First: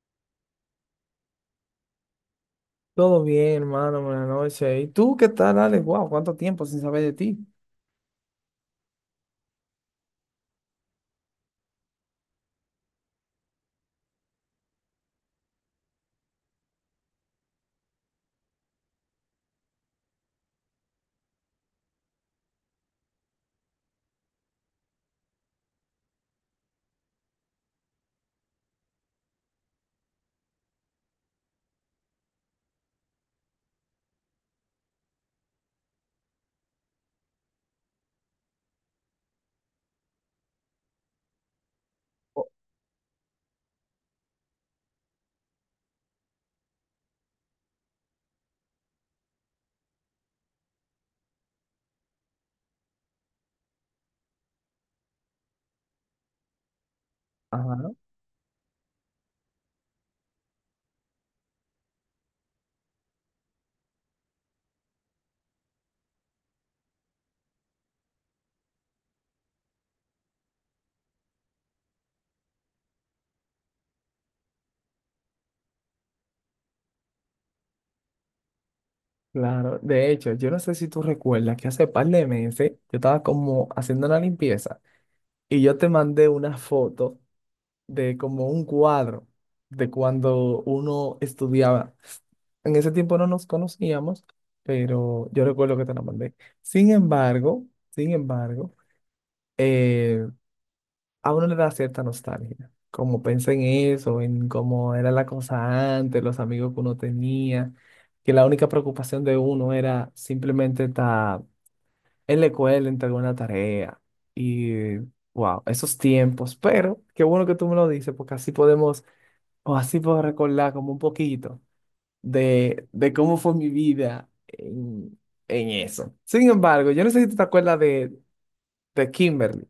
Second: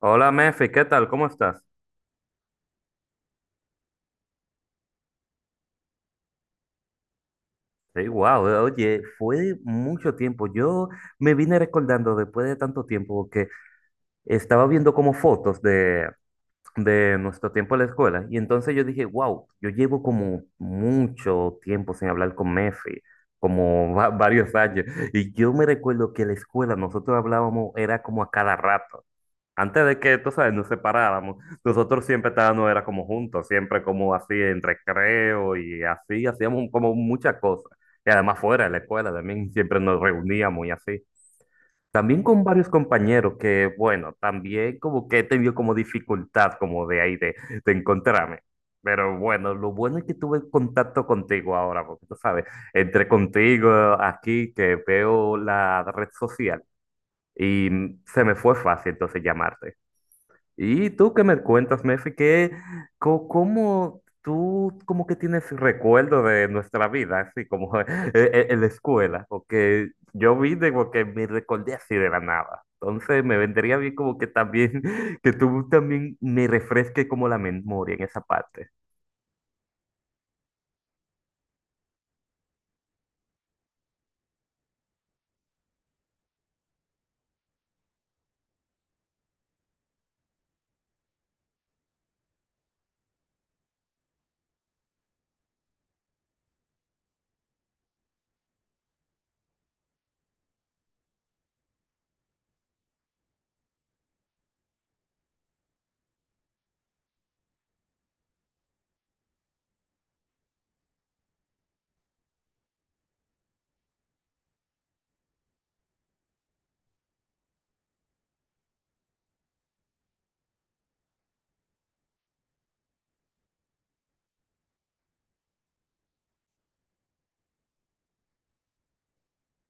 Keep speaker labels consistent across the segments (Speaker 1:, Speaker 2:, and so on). Speaker 1: Hola, Mefi, ¿qué tal? ¿Cómo estás?
Speaker 2: Todo bien, hermano, buenas noches. ¿Y tú qué tal, Alex? Wow, ¿cuánto tiempo sin saber de ti?
Speaker 1: Sí, wow, oye, fue mucho tiempo. Yo me vine recordando después de tanto tiempo que estaba viendo como fotos de nuestro tiempo en la escuela y entonces yo dije, wow, yo llevo como mucho tiempo sin hablar con Mefi, como varios años. Y yo me recuerdo que en la escuela nosotros hablábamos, era como a cada rato. Antes de que, tú sabes, nos separáramos, nosotros siempre estábamos, era como juntos, siempre como así en recreo y así, hacíamos como muchas cosas. Y además fuera de la escuela también siempre nos reuníamos y así. También con varios compañeros que, bueno, también como que he tenido como dificultad como de ahí de encontrarme. Pero bueno, lo bueno es que tuve contacto contigo ahora, porque tú sabes, entre contigo aquí que veo la red social y
Speaker 2: Ajá,
Speaker 1: se me fue fácil entonces llamarte. ¿Y tú qué me cuentas, Mefi? ¿Qué, cómo tú como que tienes recuerdo de nuestra vida, así como en la escuela? Porque yo vine porque me recordé así de la nada. Entonces me vendría bien como que también, que tú también me refresques como la memoria en esa parte.
Speaker 2: claro. De hecho, yo no sé si tú recuerdas que hace par de meses yo estaba como haciendo la limpieza y yo te mandé una foto de como un cuadro de cuando uno estudiaba. En ese tiempo no nos conocíamos, pero yo recuerdo que te la mandé. Sin embargo, sin embargo, eh, a uno le da cierta nostalgia. Como pensé en eso, en cómo era la cosa antes, los amigos que uno tenía, que la única preocupación de uno era simplemente estar en la escuela, entregar una tarea. Y wow, esos tiempos. Pero qué bueno que tú me lo dices, porque así podemos, o así puedo recordar como un poquito de cómo fue mi vida en eso. Sin embargo, yo no sé si tú te acuerdas de Kimberly.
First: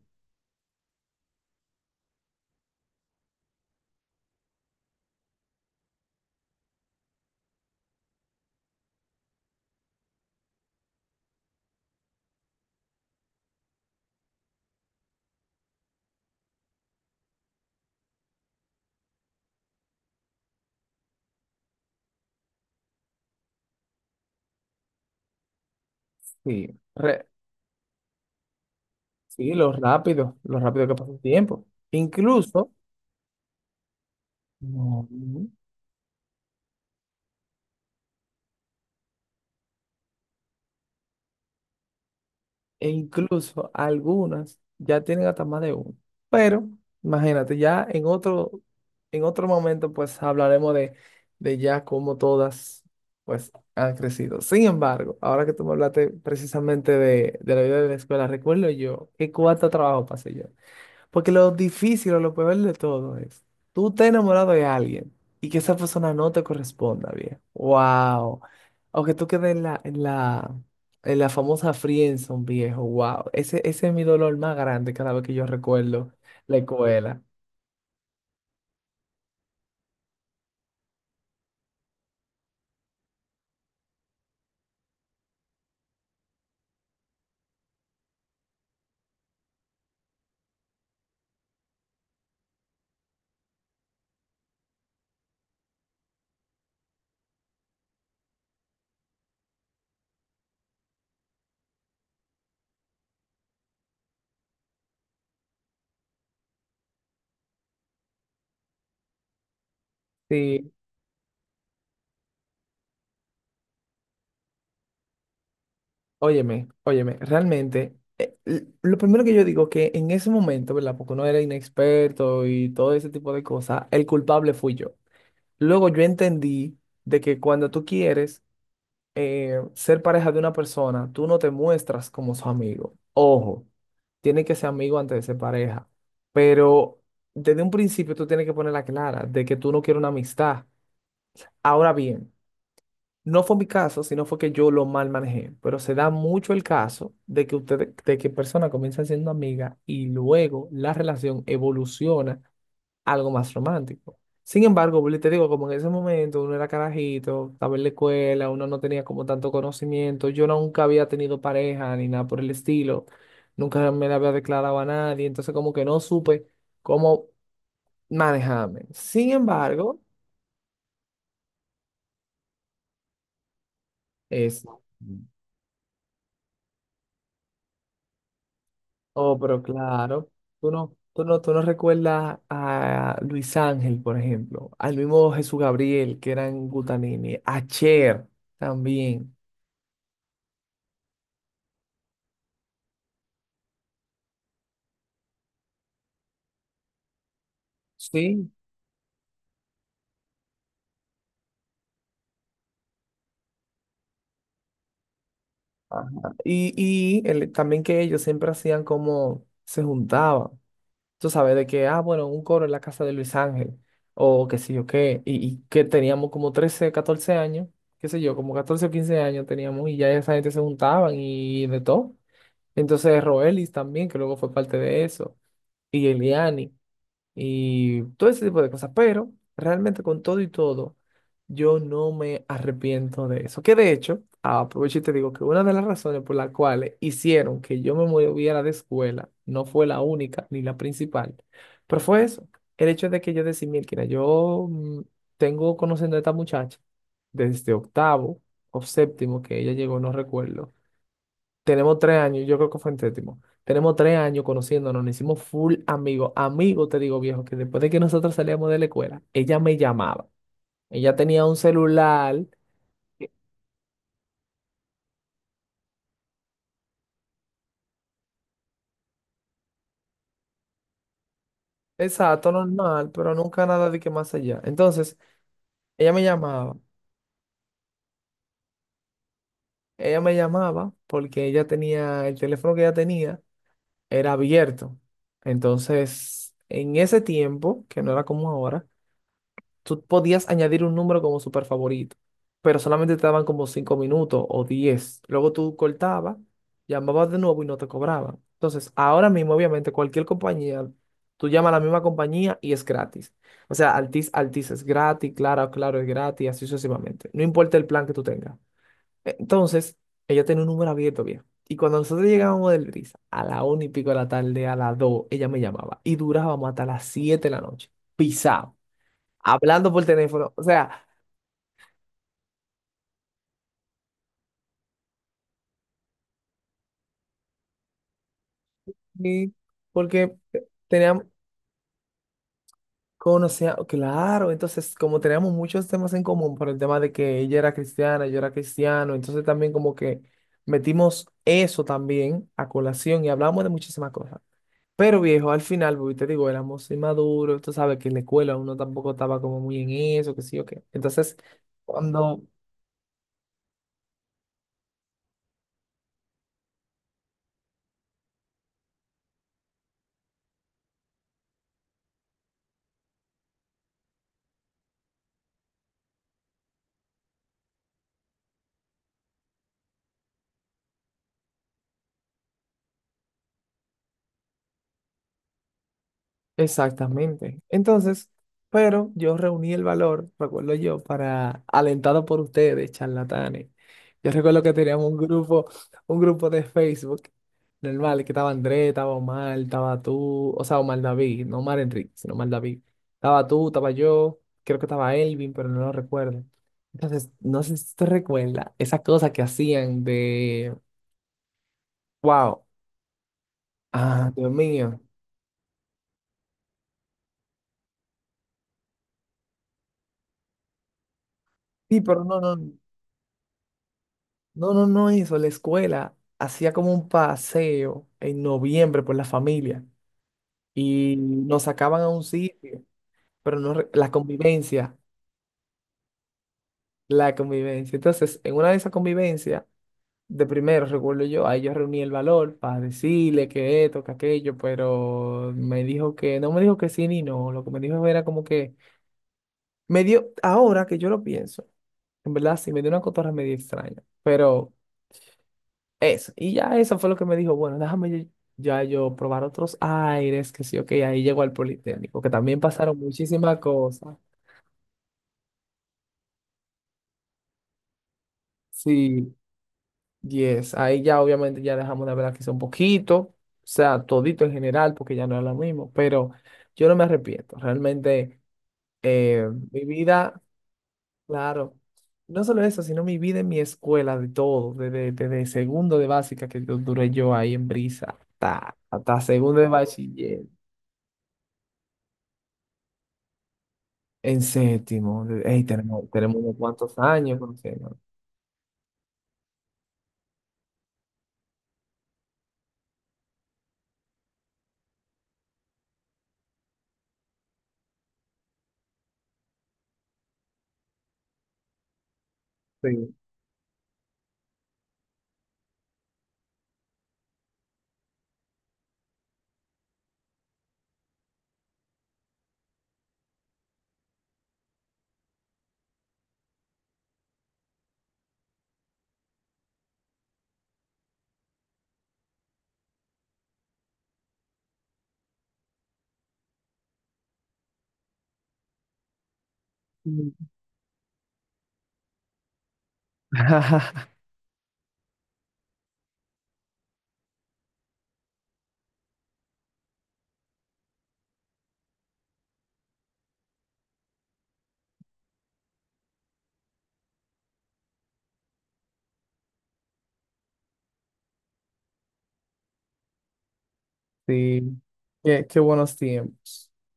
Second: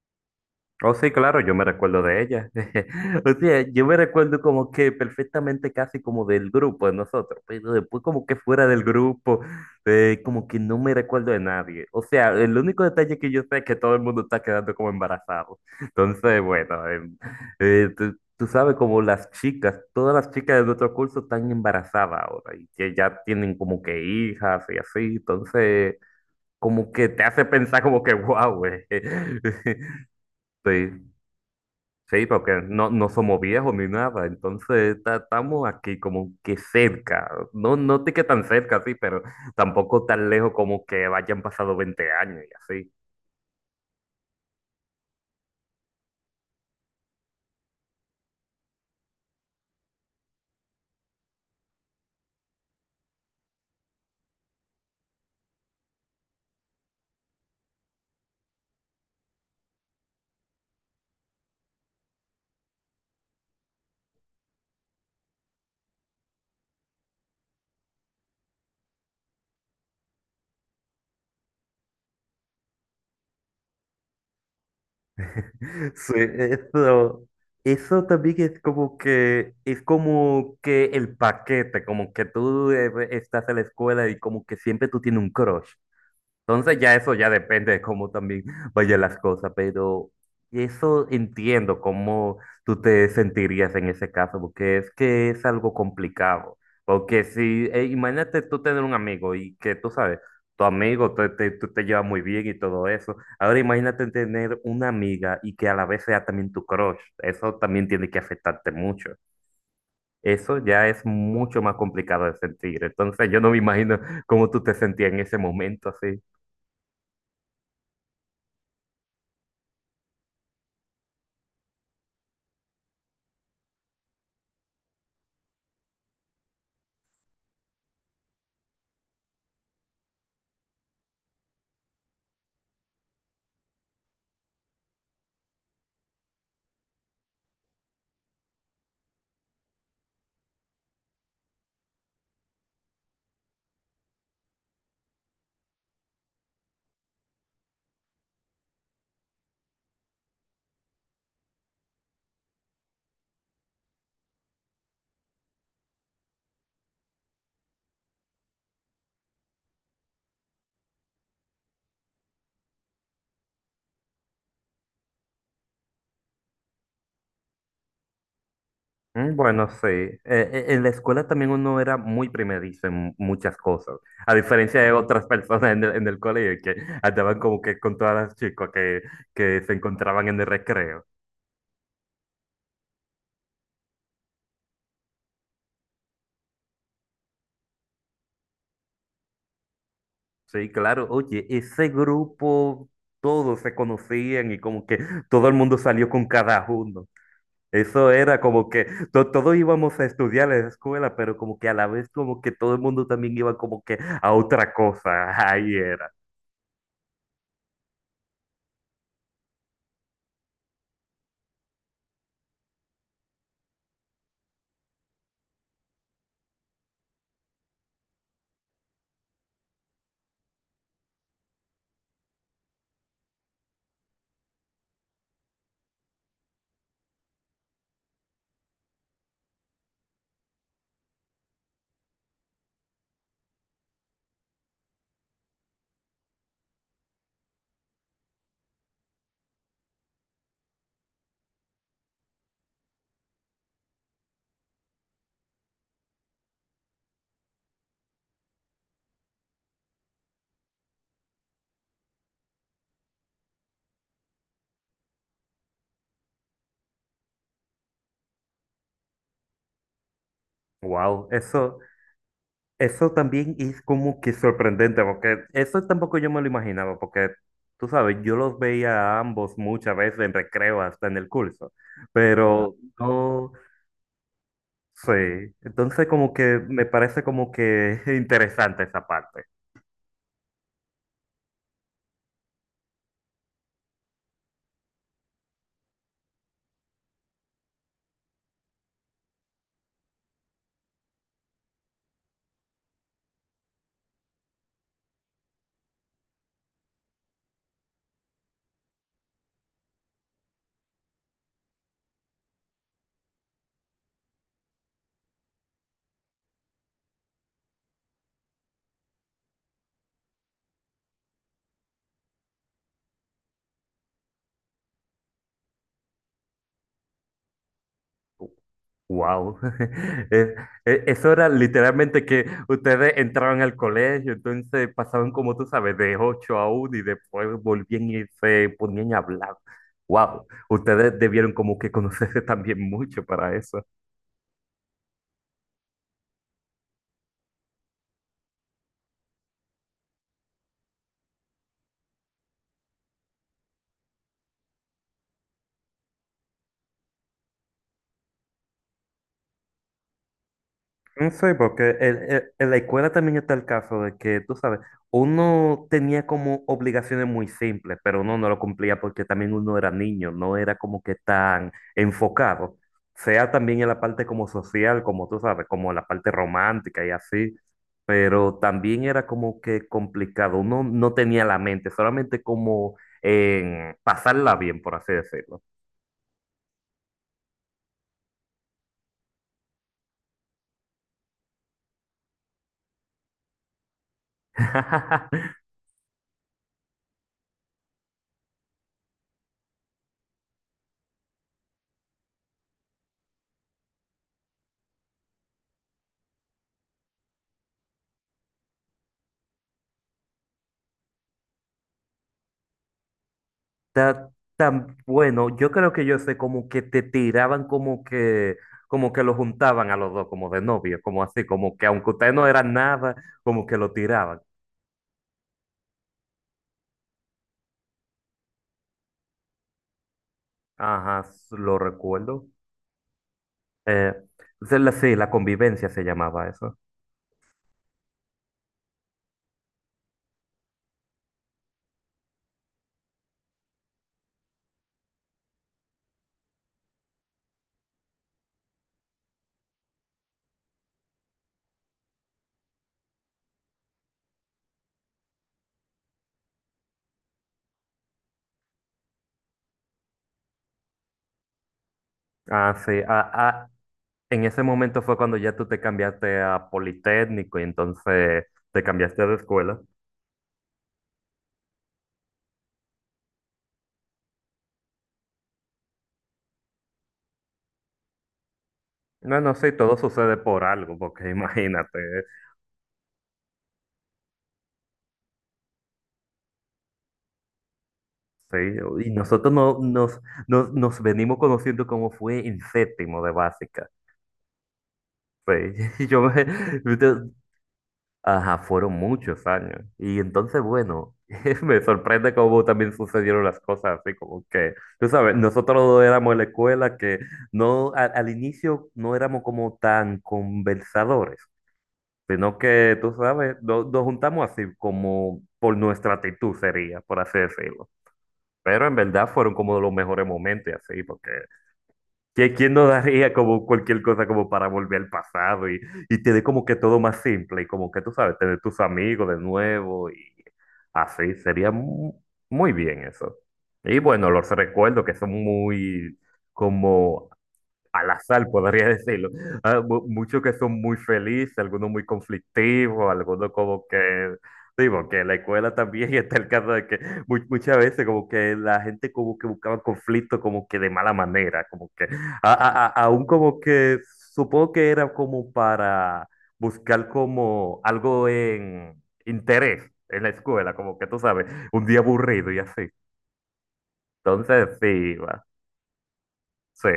Speaker 1: Oh, sí, claro, yo me recuerdo de ella. O sea, yo me recuerdo como que perfectamente casi como del grupo de nosotros, pero después como que fuera del grupo, como que no me recuerdo de nadie. O sea, el único detalle que yo sé es que todo el mundo está quedando como embarazado. Entonces, bueno, tú sabes como las chicas, todas las chicas de nuestro curso están embarazadas ahora y que ya tienen como que hijas y así, entonces
Speaker 2: Sí.
Speaker 1: como que te
Speaker 2: Re-
Speaker 1: hace pensar como que, wow, güey.
Speaker 2: Sí, lo rápido que
Speaker 1: Sí.
Speaker 2: pasa el tiempo.
Speaker 1: Sí, porque
Speaker 2: Incluso,
Speaker 1: no, no somos viejos ni nada, entonces
Speaker 2: no,
Speaker 1: estamos aquí como que cerca, no, no te que tan cerca, sí, pero tampoco tan lejos como que hayan pasado 20 años y
Speaker 2: e
Speaker 1: así.
Speaker 2: incluso algunas ya tienen hasta más de uno. Pero, imagínate, ya en otro momento, pues hablaremos de ya cómo todas, pues, han crecido. Sin embargo, ahora que tú me hablaste precisamente de la vida de la escuela, recuerdo yo qué cuánto trabajo pasé yo. Porque lo difícil o lo peor de todo es, tú estás enamorado de alguien y que esa persona no te corresponda bien. ¡Wow! O que tú quedes en en la famosa friendzone, viejo. ¡Wow! Ese es mi dolor más grande cada vez que yo
Speaker 1: Sí,
Speaker 2: recuerdo la escuela.
Speaker 1: eso también es como que el paquete, como que tú estás en la escuela y como que siempre tú tienes un crush. Entonces ya eso ya depende de cómo también vayan las cosas, pero eso entiendo cómo tú te sentirías en ese caso, porque es que es algo complicado. Porque si, imagínate tú tener un amigo y que tú sabes, tu amigo tú te llevas muy bien y todo eso. Ahora imagínate tener una amiga y que a la vez sea también tu crush. Eso también tiene que afectarte mucho. Eso
Speaker 2: Sí,
Speaker 1: ya es mucho más complicado de sentir. Entonces yo no me imagino cómo tú te sentías en ese momento así.
Speaker 2: óyeme, realmente, lo primero que yo digo que en ese momento, ¿verdad? Porque uno era inexperto y todo ese tipo de cosas, el culpable fui yo. Luego yo entendí de que cuando tú quieres ser pareja de una persona, tú no te muestras como su amigo. Ojo, tiene que ser amigo antes de ser pareja. Pero desde un principio tú tienes que ponerla clara de que tú no quieres una amistad. Ahora bien, no fue mi caso, sino fue que yo lo mal manejé. Pero se da mucho el caso de que ustedes, de que personas comienzan siendo amigas y luego la relación evoluciona algo más romántico. Sin embargo, vuelvo y te digo, como en ese momento uno era carajito, estaba en la escuela, uno no tenía como tanto conocimiento, yo nunca había tenido pareja ni nada por el estilo, nunca me la había declarado a nadie, entonces como que no supe cómo manejarme. Sin
Speaker 1: Bueno, sí.
Speaker 2: embargo,
Speaker 1: En la escuela también uno era muy primerizo en muchas cosas, a
Speaker 2: es,
Speaker 1: diferencia de otras personas en el colegio que andaban como que con todas las chicas
Speaker 2: oh,
Speaker 1: que
Speaker 2: pero
Speaker 1: se encontraban
Speaker 2: claro,
Speaker 1: en el
Speaker 2: tú no,
Speaker 1: recreo.
Speaker 2: tú no, tú no recuerdas a Luis Ángel, por ejemplo, al mismo Jesús Gabriel, que era en Gutanini, a Cher también.
Speaker 1: Sí, claro, oye, ese grupo, todos se conocían y como que todo el mundo salió con cada uno. Eso era
Speaker 2: Sí,
Speaker 1: como que todos íbamos a estudiar en la escuela, pero como que a la vez como que todo el mundo también iba como que a otra cosa. Ahí
Speaker 2: ajá.
Speaker 1: era.
Speaker 2: Y también que ellos siempre hacían como se juntaban. Tú sabes, de que, ah, bueno, un coro en la casa de Luis Ángel, o qué sé yo qué, y que teníamos como 13 14 años, qué sé yo, como 14 o 15 años teníamos, y ya esa gente se juntaban y de todo. Entonces, Roelis también, que luego fue parte de eso, y Eliani y todo ese tipo de cosas. Pero realmente con todo y todo, yo no me arrepiento de eso. Que de hecho, aprovecho y te digo que una de las razones por las cuales hicieron que yo me moviera de escuela no fue la única ni la principal, pero fue eso, el hecho de que yo decía, mira, yo tengo conociendo a esta muchacha desde octavo o séptimo que ella llegó, no recuerdo. Tenemos tres años, yo creo que fue en séptimo. Tenemos tres años conociéndonos, nos hicimos full amigos. Amigo te digo, viejo, que después de que nosotros salíamos de la escuela, ella me llamaba. Ella
Speaker 1: Wow,
Speaker 2: tenía un
Speaker 1: eso.
Speaker 2: celular,
Speaker 1: Eso también es como que sorprendente, porque eso tampoco yo me lo imaginaba, porque tú sabes, yo los veía a ambos muchas veces en recreo, hasta en el curso. Ah,
Speaker 2: exacto,
Speaker 1: pero
Speaker 2: normal, pero
Speaker 1: no
Speaker 2: nunca nada de que más allá. Entonces,
Speaker 1: sé, entonces
Speaker 2: ella me
Speaker 1: como que
Speaker 2: llamaba.
Speaker 1: me parece como que interesante esa parte.
Speaker 2: Ella me llamaba porque ella tenía, el teléfono que ella tenía era abierto. Entonces, en ese tiempo, que no era como ahora, tú podías añadir un número como super favorito, pero solamente te daban como 5 minutos o 10. Luego tú cortabas, llamabas de nuevo y no te cobraban. Entonces, ahora mismo, obviamente, cualquier compañía, tú llamas a la misma compañía y es gratis. O sea, Altis es gratis, Claro es gratis, así sucesivamente. No importa el plan que tú tengas. E, entonces, ella tenía un número abierto, bien. Y cuando nosotros llegábamos del Brisa, a la una y pico de la tarde, a las 2, ella me llamaba. Y durábamos hasta las 7 de la noche. Pisado
Speaker 1: Wow,
Speaker 2: hablando por
Speaker 1: es,
Speaker 2: teléfono. O sea,
Speaker 1: eso era literalmente que ustedes entraban al colegio, entonces pasaban como tú sabes, de 8 a 1 y después volvían y se ponían a
Speaker 2: y
Speaker 1: hablar.
Speaker 2: porque
Speaker 1: Wow, ustedes
Speaker 2: teníamos,
Speaker 1: debieron como que conocerse también mucho para
Speaker 2: conocía,
Speaker 1: eso.
Speaker 2: claro, entonces como teníamos muchos temas en común por el tema de que ella era cristiana, yo era cristiano, entonces también como que metimos eso también a colación y hablamos de muchísimas cosas. Pero viejo, al final, porque te digo, éramos inmaduros, tú sabes que en la escuela uno tampoco estaba como muy en eso, que sí o qué. Entonces,
Speaker 1: Sí, porque
Speaker 2: cuando
Speaker 1: en la escuela también está el caso de que, tú sabes, uno tenía como obligaciones muy simples, pero uno no lo cumplía porque también uno era niño, no era como que tan enfocado, sea también en la parte como social, como tú sabes, como la parte romántica y así, pero también era como que complicado, uno no tenía la mente, solamente como en pasarla bien, por así decirlo.
Speaker 2: exactamente. Entonces, pero yo reuní el valor, recuerdo yo, para, alentado por ustedes, charlatanes. Yo recuerdo que teníamos un grupo de Facebook, normal, que estaba André, estaba Omar, estaba tú, o sea, Omar David, no Omar Enrique, sino Omar David. Estaba tú, estaba yo, creo que estaba Elvin, pero no lo recuerdo. Entonces, no sé si te recuerdas esa cosa que hacían de, wow,
Speaker 1: Está
Speaker 2: ah, Dios
Speaker 1: tan
Speaker 2: mío.
Speaker 1: bueno. Yo creo que yo sé como que te tiraban como que lo juntaban a los dos, como de novio, como así, como que
Speaker 2: Sí,
Speaker 1: aunque
Speaker 2: pero
Speaker 1: ustedes
Speaker 2: no,
Speaker 1: no
Speaker 2: no.
Speaker 1: eran nada, como que lo tiraban.
Speaker 2: No, no, no eso. La escuela hacía como un paseo en noviembre por la familia y
Speaker 1: Ajá, s-
Speaker 2: nos
Speaker 1: lo
Speaker 2: sacaban a un
Speaker 1: recuerdo.
Speaker 2: sitio, pero no la
Speaker 1: Eh,
Speaker 2: convivencia,
Speaker 1: sí, la convivencia se llamaba eso.
Speaker 2: la convivencia. Entonces, en una de esas convivencias, de primero, recuerdo yo, ahí yo reuní el valor para decirle que esto, que aquello, pero me dijo que, no me dijo que sí ni no, lo que me dijo era como que, me dio, ahora que yo lo pienso, en verdad sí, me dio una cotorra medio extraña, pero... Eso. Y ya eso fue lo que me dijo, bueno, déjame ya yo probar otros aires, que sí, ok, ahí llegó al Politécnico, que también
Speaker 1: Ah,
Speaker 2: pasaron
Speaker 1: sí.
Speaker 2: muchísimas cosas.
Speaker 1: En ese momento fue cuando ya tú te cambiaste a Politécnico y entonces te cambiaste de
Speaker 2: Sí,
Speaker 1: escuela.
Speaker 2: yes, ahí ya obviamente ya dejamos de hablar quizá un poquito, o sea, todito en general, porque ya no es lo mismo, pero yo no me arrepiento, realmente
Speaker 1: No, no, sí,
Speaker 2: mi
Speaker 1: todo sucede
Speaker 2: vida,
Speaker 1: por algo, porque
Speaker 2: claro,
Speaker 1: imagínate.
Speaker 2: no solo eso, sino mi vida en mi escuela, de todo, desde segundo de básica que yo duré yo ahí en Brisa,
Speaker 1: Sí, y
Speaker 2: hasta
Speaker 1: nosotros
Speaker 2: segundo de
Speaker 1: no, nos,
Speaker 2: bachiller.
Speaker 1: nos, nos venimos conociendo como fue en séptimo de básica.
Speaker 2: En séptimo,
Speaker 1: Sí,
Speaker 2: ey,
Speaker 1: y yo
Speaker 2: tenemos
Speaker 1: me,
Speaker 2: unos cuantos
Speaker 1: entonces,
Speaker 2: años conociendo.
Speaker 1: ajá, fueron muchos años. Y entonces, bueno, me sorprende cómo también sucedieron las cosas, así como que, tú sabes, nosotros no éramos en la escuela que no, al inicio no éramos como tan conversadores, sino que, tú
Speaker 2: Sí.
Speaker 1: sabes, nos juntamos así como por nuestra actitud sería, por así decirlo. Pero en verdad fueron como de los mejores momentos y así, porque ¿quién, quién no daría como cualquier cosa como para volver al pasado y tener como que todo más simple y como que tú sabes, tener tus amigos de nuevo y así, sería muy bien eso. Y bueno, los recuerdos que son muy como al azar, podría decirlo. Ah,
Speaker 2: Mm.
Speaker 1: muchos que son muy felices, algunos muy conflictivos, algunos como que, digo, que en la escuela también está el caso de que muchas veces como que la gente como que buscaba conflicto como que de mala manera, como que, aún como que supongo que era como para buscar como algo en interés en la escuela, como que tú sabes, un día aburrido y así. Entonces,
Speaker 2: Sí.
Speaker 1: sí, va,
Speaker 2: Qué buenos tiempos.
Speaker 1: sí.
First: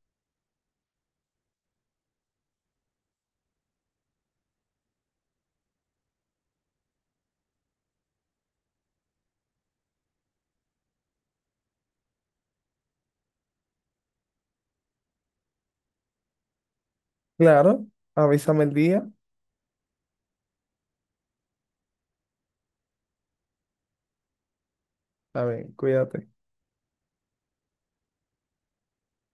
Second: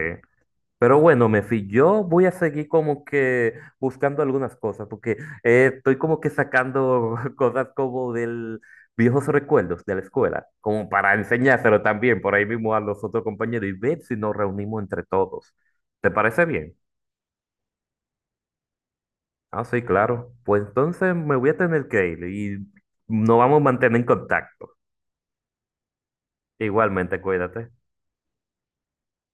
Speaker 1: Pero bueno, Mefi, yo voy a seguir como que buscando algunas cosas, porque estoy como que sacando cosas como del viejos recuerdos de la escuela, como para enseñárselo también por ahí mismo a los otros compañeros y ver si nos reunimos entre todos. ¿Te parece bien?
Speaker 2: Claro, avísame el día.
Speaker 1: Ah, sí, claro. Pues entonces me voy a tener que ir y nos vamos a mantener en contacto.
Speaker 2: A ver, cuídate.
Speaker 1: Igualmente, cuídate.